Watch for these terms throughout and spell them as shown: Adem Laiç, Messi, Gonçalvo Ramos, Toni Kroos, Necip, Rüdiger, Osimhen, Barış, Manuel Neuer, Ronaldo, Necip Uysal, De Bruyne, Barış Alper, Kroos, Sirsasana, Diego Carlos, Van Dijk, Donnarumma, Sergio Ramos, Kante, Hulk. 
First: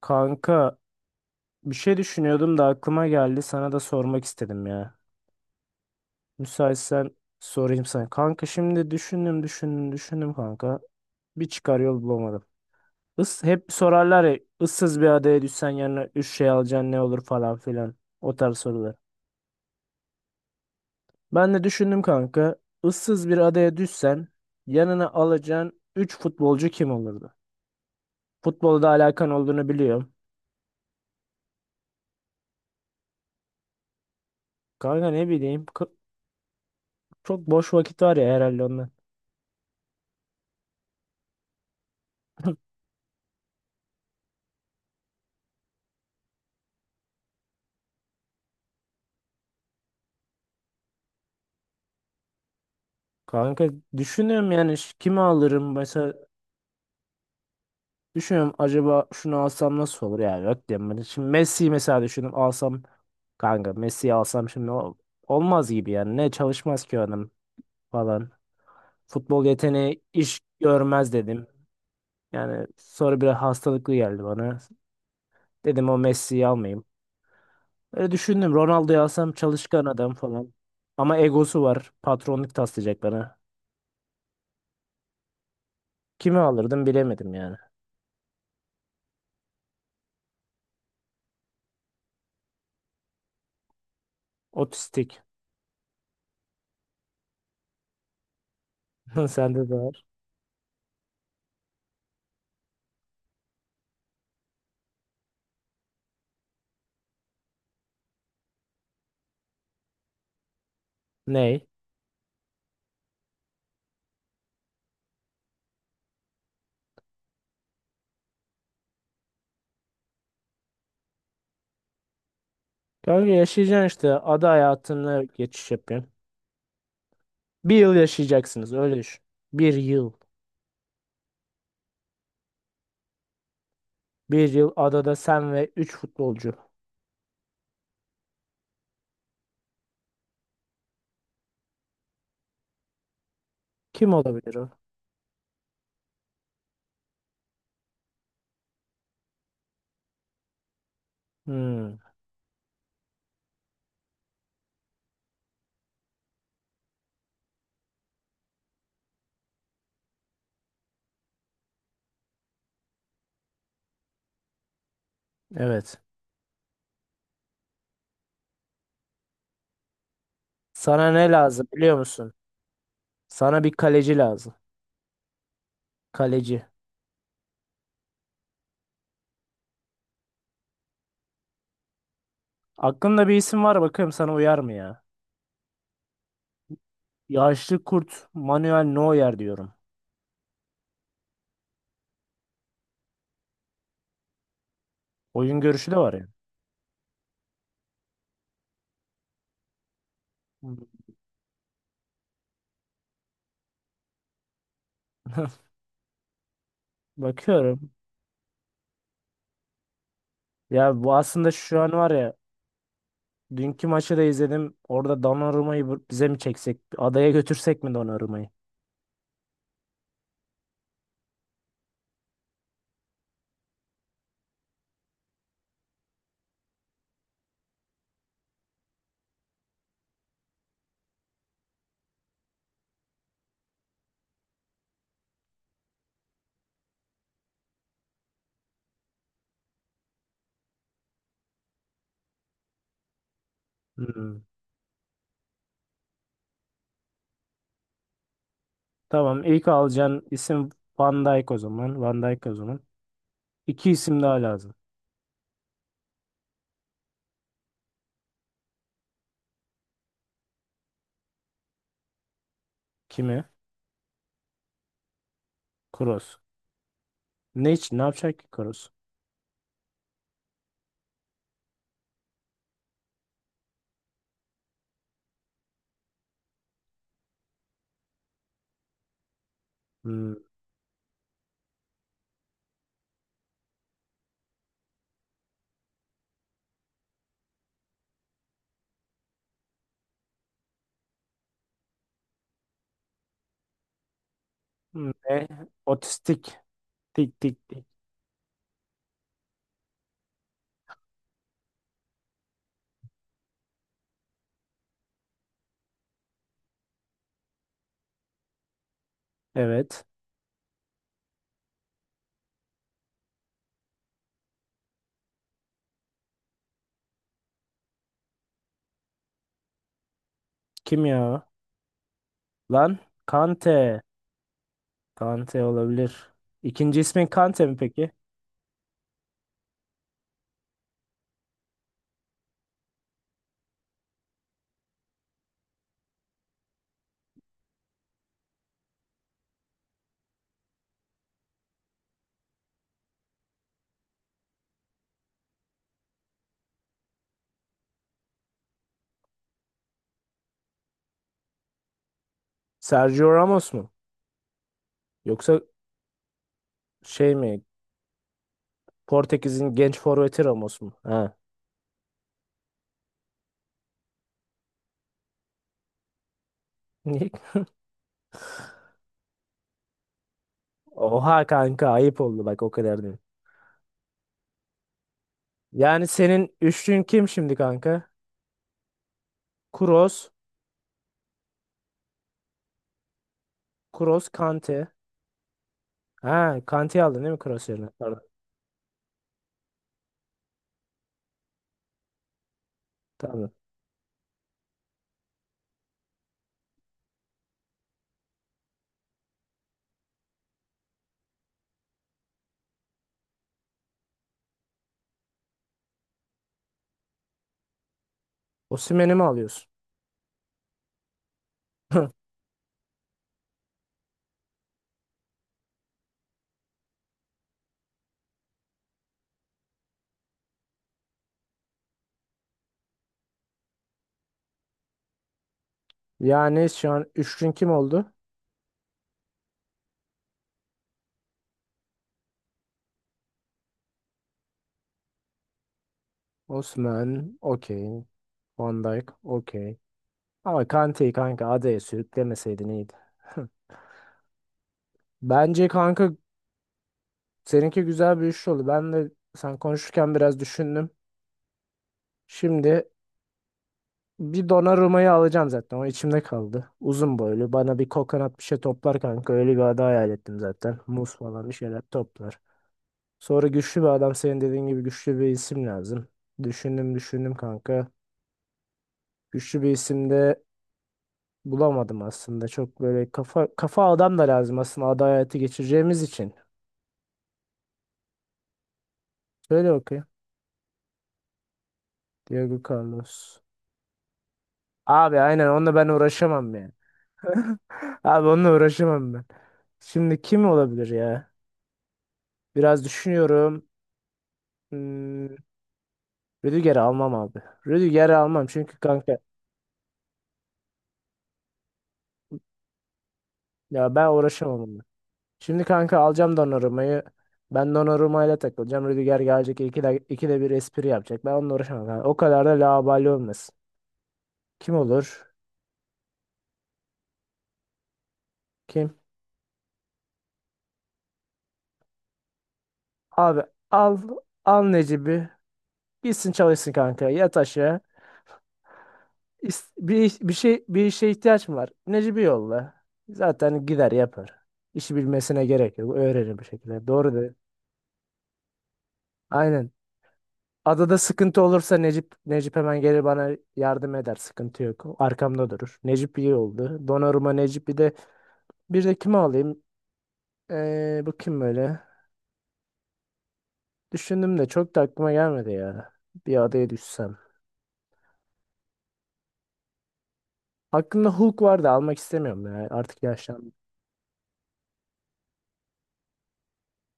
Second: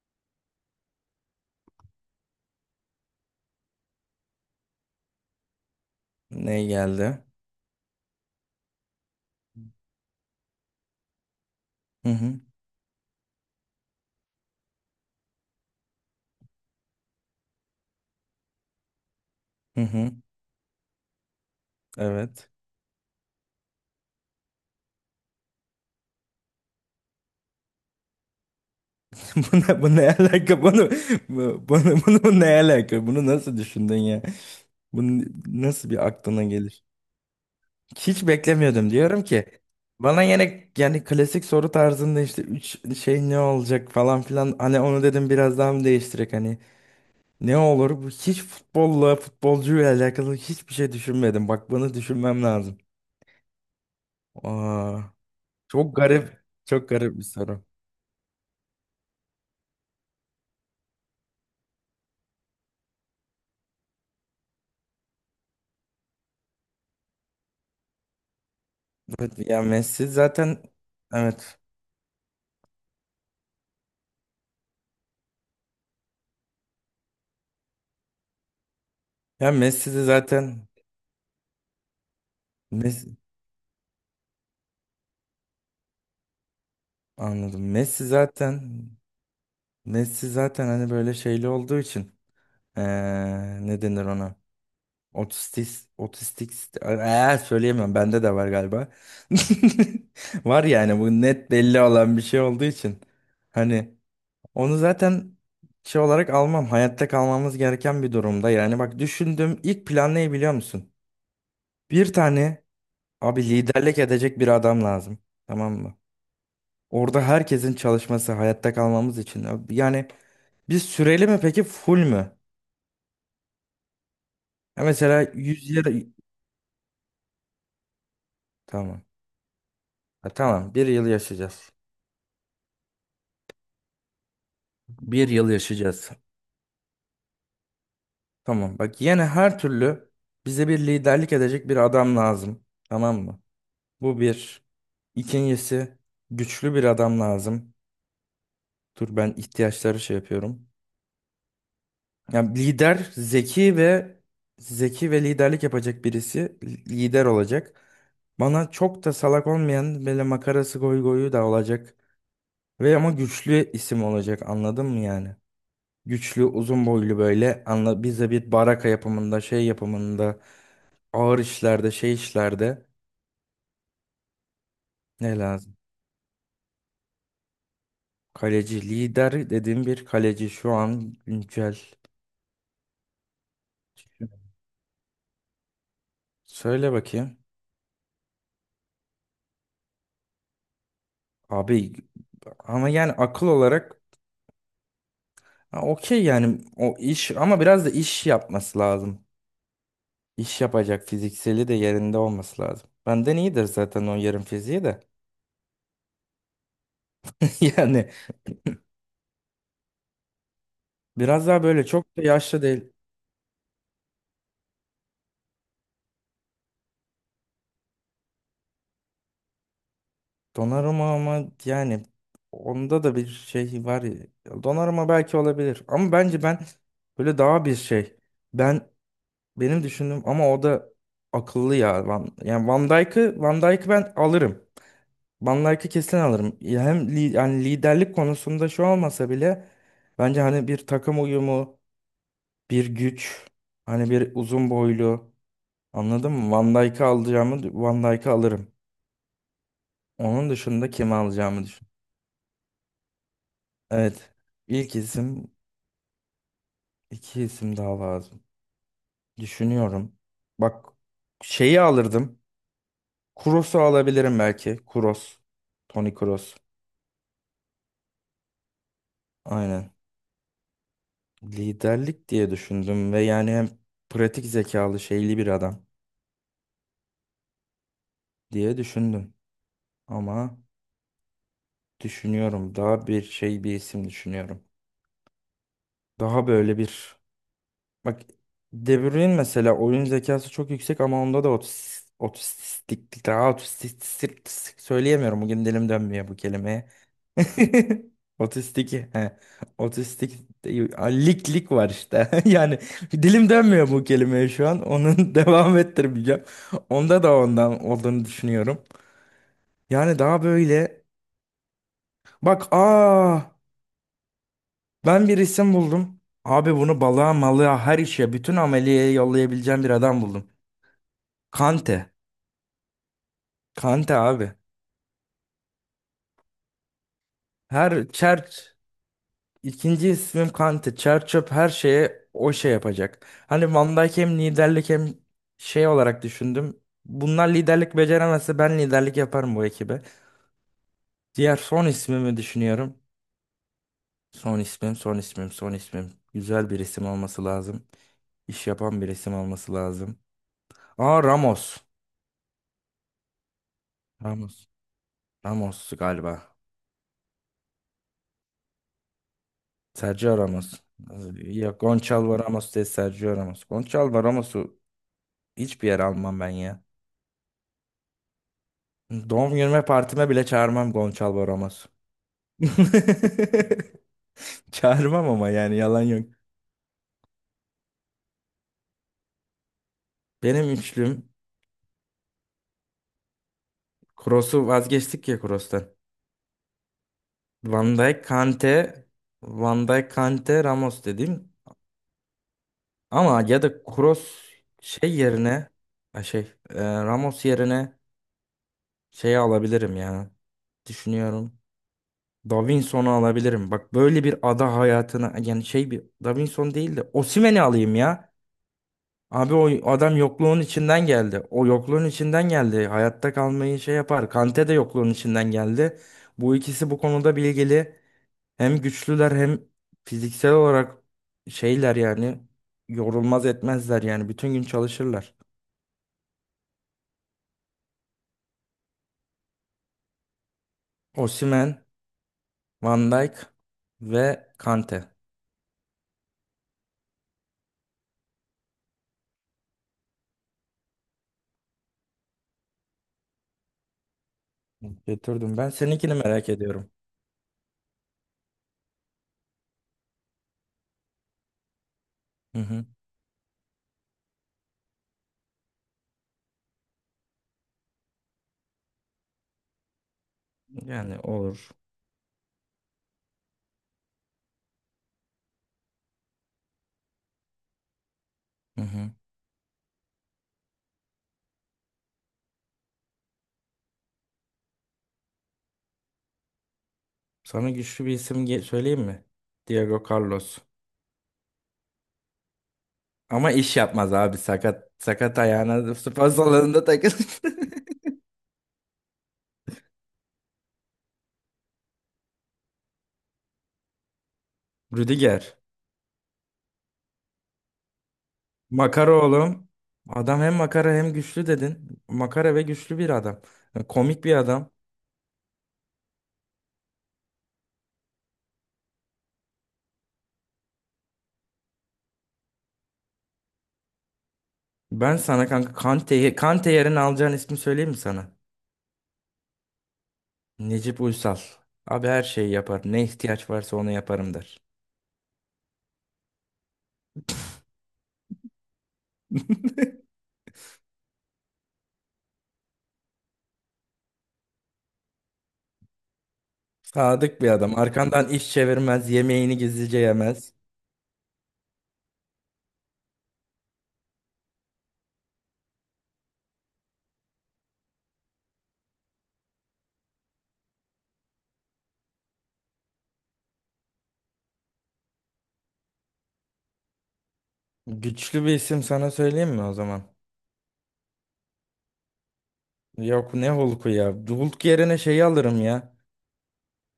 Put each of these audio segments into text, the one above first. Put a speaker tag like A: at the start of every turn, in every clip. A: Kanka, bir şey düşünüyordum da aklıma geldi, sana da sormak istedim ya.
B: Ne
A: Müsaitsen
B: geldi?
A: sorayım sana. Kanka, şimdi düşündüm düşündüm düşündüm kanka. Bir çıkar yol
B: Hı hı.
A: bulamadım. Hep sorarlar ya, ıssız bir adaya düşsen yanına üç şey alacaksın, ne olur falan filan. O tarz sorular.
B: Hı hı.
A: Ben de düşündüm
B: Evet.
A: kanka. Issız bir adaya düşsen yanına alacağın üç futbolcu kim olurdu? Futbolda alakan
B: Bu
A: olduğunu
B: ne, bu
A: biliyorum.
B: ne alaka? Bunu, bunu, bu ne alaka? Bunu nasıl düşündün ya?
A: Kanka
B: Bunu
A: ne bileyim.
B: nasıl bir aklına gelir?
A: Çok boş vakit var
B: Hiç
A: ya, herhalde ondan.
B: beklemiyordum. Diyorum ki bana yine yani klasik soru tarzında işte üç şey ne olacak falan filan. Hani onu dedim biraz daha mı değiştirek hani ne olur? Bu hiç futbolla futbolcuyla alakalı hiçbir şey düşünmedim. Bak bunu düşünmem lazım.
A: Kanka düşünüyorum, yani
B: Aa,
A: kimi alırım
B: çok
A: mesela,
B: garip. Çok garip bir soru.
A: düşünüyorum acaba şunu alsam nasıl olur, yani yok diyorum ben. Şimdi Messi'yi mesela düşündüm alsam, kanka Messi'yi alsam şimdi olmaz gibi yani, ne çalışmaz ki adam falan.
B: Evet
A: Futbol
B: ya,
A: yeteneği
B: Messi
A: iş
B: zaten
A: görmez dedim.
B: evet.
A: Yani sonra biraz hastalıklı geldi bana. Dedim o Messi'yi almayayım. Öyle düşündüm, Ronaldo'yu alsam
B: Ya
A: çalışkan
B: Messi de
A: adam falan.
B: zaten
A: Ama egosu var, patronluk taslayacak
B: Messi,
A: bana. Kimi alırdım bilemedim yani.
B: anladım. Messi zaten, Messi zaten hani böyle şeyli olduğu için ne denir ona?
A: Otistik.
B: Otistik, otistik, söyleyemem. Bende de var galiba.
A: Sende de var.
B: Var yani bu net belli olan bir şey olduğu için. Hani onu zaten şey olarak almam. Hayatta kalmamız gereken bir durumda. Yani bak düşündüğüm ilk plan ne biliyor musun?
A: Ney?
B: Bir tane, abi liderlik edecek bir adam lazım. Tamam mı? Orada herkesin çalışması hayatta kalmamız için. Abi yani biz süreli mi peki, full mü?
A: Kanka, yaşayacaksın işte. Ada
B: Ya
A: hayatına
B: mesela
A: geçiş
B: 100 yıl...
A: yapıyorsun. Bir yıl yaşayacaksınız, öyle
B: Tamam.
A: düşün. Bir yıl.
B: Ha, tamam. Bir yıl yaşayacağız.
A: Bir yıl adada
B: Bir yıl
A: sen ve 3
B: yaşayacağız.
A: futbolcu.
B: Tamam. Bak yine her türlü bize bir liderlik edecek bir adam lazım. Tamam mı?
A: Kim
B: Bu
A: olabilir
B: bir.
A: o?
B: İkincisi, güçlü bir adam lazım. Dur ben ihtiyaçları şey yapıyorum.
A: Hmm,
B: Yani lider zeki ve liderlik yapacak birisi, lider olacak. Bana çok da salak olmayan böyle makarası, goy goyu da olacak. Ve ama güçlü isim olacak, anladın mı yani?
A: evet.
B: Güçlü, uzun boylu, böyle anla, bize bir baraka yapımında, şey yapımında,
A: Sana ne
B: ağır
A: lazım
B: işlerde,
A: biliyor
B: şey
A: musun?
B: işlerde
A: Sana bir kaleci lazım.
B: ne lazım?
A: Kaleci.
B: Kaleci lider dediğim bir kaleci şu an güncel.
A: Aklında bir isim var, bakıyorum sana uyar mı ya?
B: Söyle bakayım.
A: Yaşlı kurt Manuel Neuer diyorum.
B: Abi ama yani akıl olarak.
A: Oyun
B: Ha,
A: görüşü de var
B: okey,
A: ya.
B: yani o iş ama biraz da iş yapması lazım. İş yapacak, fizikseli de yerinde olması lazım. Benden iyidir zaten o yarım fiziği de.
A: Bakıyorum.
B: Yani
A: Ya bu
B: biraz
A: aslında
B: daha
A: şu
B: böyle
A: an var
B: çok da
A: ya,
B: yaşlı değil.
A: dünkü maçı da izledim. Orada Donnarumma'yı bize mi çeksek? Adaya götürsek mi Donnarumma'yı?
B: Donnarumma ama yani onda da bir şey var ya. Donnarumma belki olabilir ama bence ben böyle daha bir şey. Ben, benim düşündüğüm ama o da akıllı ya. Yani Van Dijk'ı ben alırım. Van Dijk'i kesin alırım. Ya hem yani liderlik konusunda şu olmasa bile bence hani bir takım uyumu, bir güç, hani bir
A: Hmm.
B: uzun boylu, anladın mı? Van Dijk'ı alırım.
A: Tamam. ilk alacağın
B: Onun
A: isim
B: dışında kimi
A: Van Dijk o
B: alacağımı düşün.
A: zaman. Van Dijk o zaman. İki isim
B: Evet.
A: daha lazım.
B: İlk isim, iki isim daha lazım. Düşünüyorum. Bak şeyi alırdım.
A: Kimi?
B: Kuros'u alabilirim belki. Kuros. Toni
A: Kroos.
B: Kroos.
A: Ne için? Ne yapacak ki Kroos?
B: Aynen. Liderlik diye düşündüm ve yani hem pratik zekalı şeyli bir adam diye düşündüm.
A: Hmm.
B: Ama düşünüyorum. Daha bir şey, bir isim düşünüyorum. Daha böyle bir, bak, De Bruyne mesela oyun zekası çok yüksek ama onda da otistiklik daha otistik, söyleyemiyorum.
A: Ne?
B: Bugün dilim dönmüyor bu
A: Otistik.
B: kelimeye.
A: Tik tik tik.
B: Otistik he. Otistik değil. Aa, lik lik var işte. Yani dilim dönmüyor bu kelimeye şu an. Onun devam ettirmeyeceğim. Onda da ondan olduğunu düşünüyorum.
A: Evet.
B: Yani daha böyle bak aa, ben bir isim buldum. Abi bunu balığa malığa, her işe, bütün ameliyeye yollayabileceğim bir adam buldum.
A: Kim ya? O?
B: Kante.
A: Lan Kante.
B: Kante abi.
A: Kante olabilir. İkinci ismin Kante mi
B: Her
A: peki?
B: çer ikinci ismim Kante. Çer çöp her şeye o şey yapacak. Hani Van Dijk hem liderlik hem şey olarak düşündüm. Bunlar liderlik beceremezse ben liderlik yaparım bu ekibe. Diğer son ismimi düşünüyorum. Son ismim. Güzel bir isim olması lazım. İş yapan bir isim olması lazım. Aa, Ramos.
A: Sergio Ramos mu?
B: Ramos.
A: Yoksa
B: Ramos galiba.
A: şey mi? Portekiz'in genç
B: Sergio
A: forveti Ramos
B: Ramos.
A: mu? Ha.
B: Ya Gonçalvo Ramos değil, Sergio Ramos. Gonçalvo Ramos'u hiçbir yere almam ben ya.
A: Niye?
B: Doğum günüme, partime bile çağırmam
A: Oha
B: Gonçalvo Ramos.
A: kanka, ayıp oldu bak, o kadar değil.
B: Çağırmam ama yani yalan
A: Yani
B: yok.
A: senin üçlün kim şimdi kanka? Kroos,
B: Benim üçlüm,
A: Kroos,
B: Kroos'u
A: Kante.
B: vazgeçtik ya, Kroos'tan.
A: Ha, Kante'yi aldın değil mi Kroos yerine?
B: Van
A: Pardon.
B: Dijk, Kante, Ramos dedim. Ama
A: Tamam.
B: ya da Kroos şey yerine, ha şey, Ramos yerine şeyi alabilirim ya. Düşünüyorum. Davinson'u alabilirim. Bak böyle bir ada hayatına yani şey, bir Davinson değil de Osimhen'i alayım ya.
A: Osimhen'i mi
B: Abi
A: alıyorsun?
B: o adam yokluğun içinden geldi. O yokluğun içinden geldi. Hayatta kalmayı şey yapar. Kante de yokluğun içinden geldi. Bu ikisi bu konuda bilgili. Hem güçlüler hem fiziksel olarak şeyler yani yorulmaz etmezler yani bütün gün çalışırlar.
A: Yani şu an üçlün kim oldu?
B: Osimhen, Van Dijk ve Kante.
A: Osimhen, okey. Van Dijk, okey. Ama Kante'yi kanka adaya sürüklemeseydin iyiydi.
B: Getirdim
A: Bence
B: ben.
A: kanka
B: Seninkini merak ediyorum.
A: seninki güzel bir üçlü oldu. Ben de sen konuşurken biraz düşündüm.
B: Hı hı.
A: Şimdi bir Donnarumma'yı alacağım zaten. O içimde kaldı. Uzun boylu. Bana bir kokonat bir şey toplar kanka. Öyle bir ada hayal ettim zaten. Muz
B: Yani
A: falan bir
B: olur.
A: şeyler toplar. Sonra güçlü bir adam. Senin dediğin gibi güçlü bir isim lazım. Düşündüm düşündüm kanka.
B: Hı hı.
A: Güçlü bir isim de bulamadım aslında. Çok böyle kafa kafa adam da lazım aslında, ada hayatı geçireceğimiz için.
B: Sana güçlü bir isim söyleyeyim mi?
A: Söyle
B: Diego
A: bakayım.
B: Carlos.
A: Diego Carlos.
B: Ama iş yapmaz abi. Sakat
A: Abi
B: sakat
A: aynen onunla ben
B: ayağına spor
A: uğraşamam ya.
B: salonunda takılır.
A: Abi onunla uğraşamam ben. Şimdi kim olabilir ya? Biraz düşünüyorum. Hmm,
B: Rüdiger.
A: Rüdiger'i almam abi. Rüdiger'i almam çünkü
B: Makara
A: kanka,
B: oğlum. Adam hem makara hem güçlü dedin. Makara ve güçlü bir adam.
A: ya ben
B: Komik bir
A: uğraşamam
B: adam.
A: onunla. Şimdi kanka alacağım Donnarumma'yı. Ben Donnarumma'yla takılacağım. Rüdiger gelecek ikide bir espri yapacak. Ben onunla uğraşamam. Yani o kadar da laubali olmasın. Kim
B: Ben
A: olur?
B: sana kanka Kante, Kante yerine alacağın ismi söyleyeyim mi sana?
A: Kim?
B: Necip Uysal. Abi her şeyi yapar. Ne
A: Abi,
B: ihtiyaç varsa onu
A: al
B: yaparım der.
A: al Necip'i. Gitsin çalışsın kanka. Yat aşağı. Bir şey, bir işe ihtiyaç mı var? Necip'i yolla. Zaten gider yapar. İşi bilmesine gerek yok. Öğrenir bir şekilde. Doğru da.
B: Sadık bir adam. Arkandan iş çevirmez. Yemeğini
A: Aynen.
B: gizlice yemez.
A: Adada sıkıntı olursa Necip Necip hemen gelir bana, yardım eder. Sıkıntı yok. Arkamda durur. Necip iyi oldu. Donnarumma, Necip, bir de kimi alayım? Bu kim böyle? Düşündüm de çok da aklıma gelmedi ya. Bir adaya düşsem.
B: Güçlü bir isim sana söyleyeyim mi o zaman?
A: Aklımda Hulk vardı, almak istemiyorum ya. Artık
B: Yok ne
A: yaşlandım.
B: Hulk'u ya. Hulk yerine şeyi alırım ya.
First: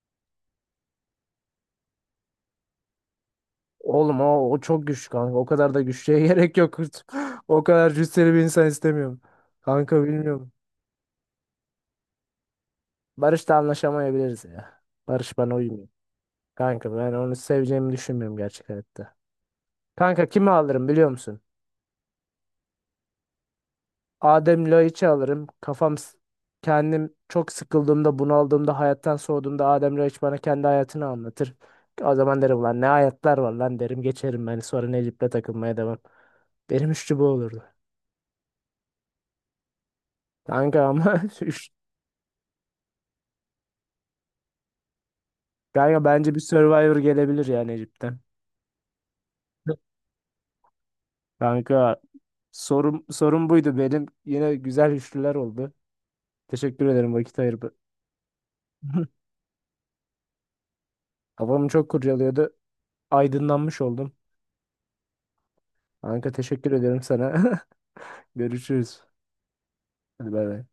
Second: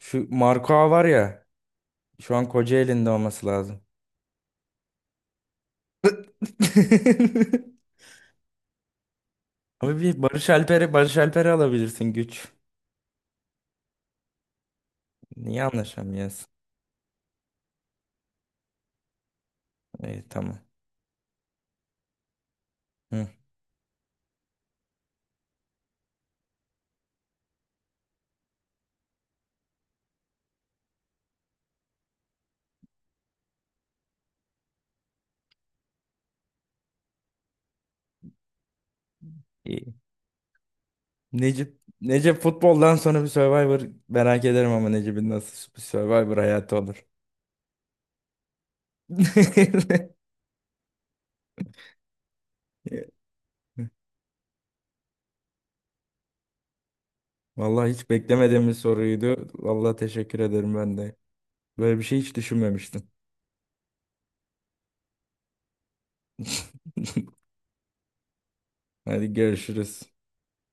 B: Şu Marco var ya. Şu an Kocaeli'nde olması lazım.
A: Oğlum o, o çok güçlü kanka. O kadar da güçlüye gerek yok. O kadar cüsseli bir insan istemiyorum.
B: Abi
A: Kanka
B: bir Barış
A: bilmiyorum.
B: Alper'i Barış Alper'i alabilirsin, güç.
A: Barış'la anlaşamayabiliriz ya. Barış bana
B: Niye
A: uymuyor.
B: anlaşamıyorsun?
A: Kanka ben onu seveceğimi düşünmüyorum gerçekten.
B: İyi,
A: Kanka kimi
B: tamam.
A: alırım biliyor musun?
B: Hı.
A: Adem Laiç'i alırım. Kafam kendim çok sıkıldığımda, bunaldığımda, hayattan soğuduğumda Adem Laiç bana kendi hayatını anlatır. O zaman derim lan ne hayatlar var lan, derim geçerim ben, sonra Necip'le takılmaya devam. Benim üçlü bu olurdu.
B: İyi.
A: Kanka ama
B: Necip futboldan sonra bir Survivor merak ederim ama Necip'in nasıl bir
A: kanka bence
B: Survivor
A: bir
B: hayatı
A: Survivor
B: olur.
A: gelebilir ya Necip'ten. Kanka, sorum buydu benim. Yine güzel üçlüler oldu. Teşekkür ederim vakit ayırıp.
B: Vallahi hiç beklemediğim bir soruydu. Vallahi teşekkür ederim ben de.
A: Kafamı çok
B: Böyle bir şey hiç
A: kurcalıyordu.
B: düşünmemiştim.
A: Aydınlanmış oldum. Kanka teşekkür ederim sana. Görüşürüz.
B: Hadi görüşürüz.
A: Hadi bay bay.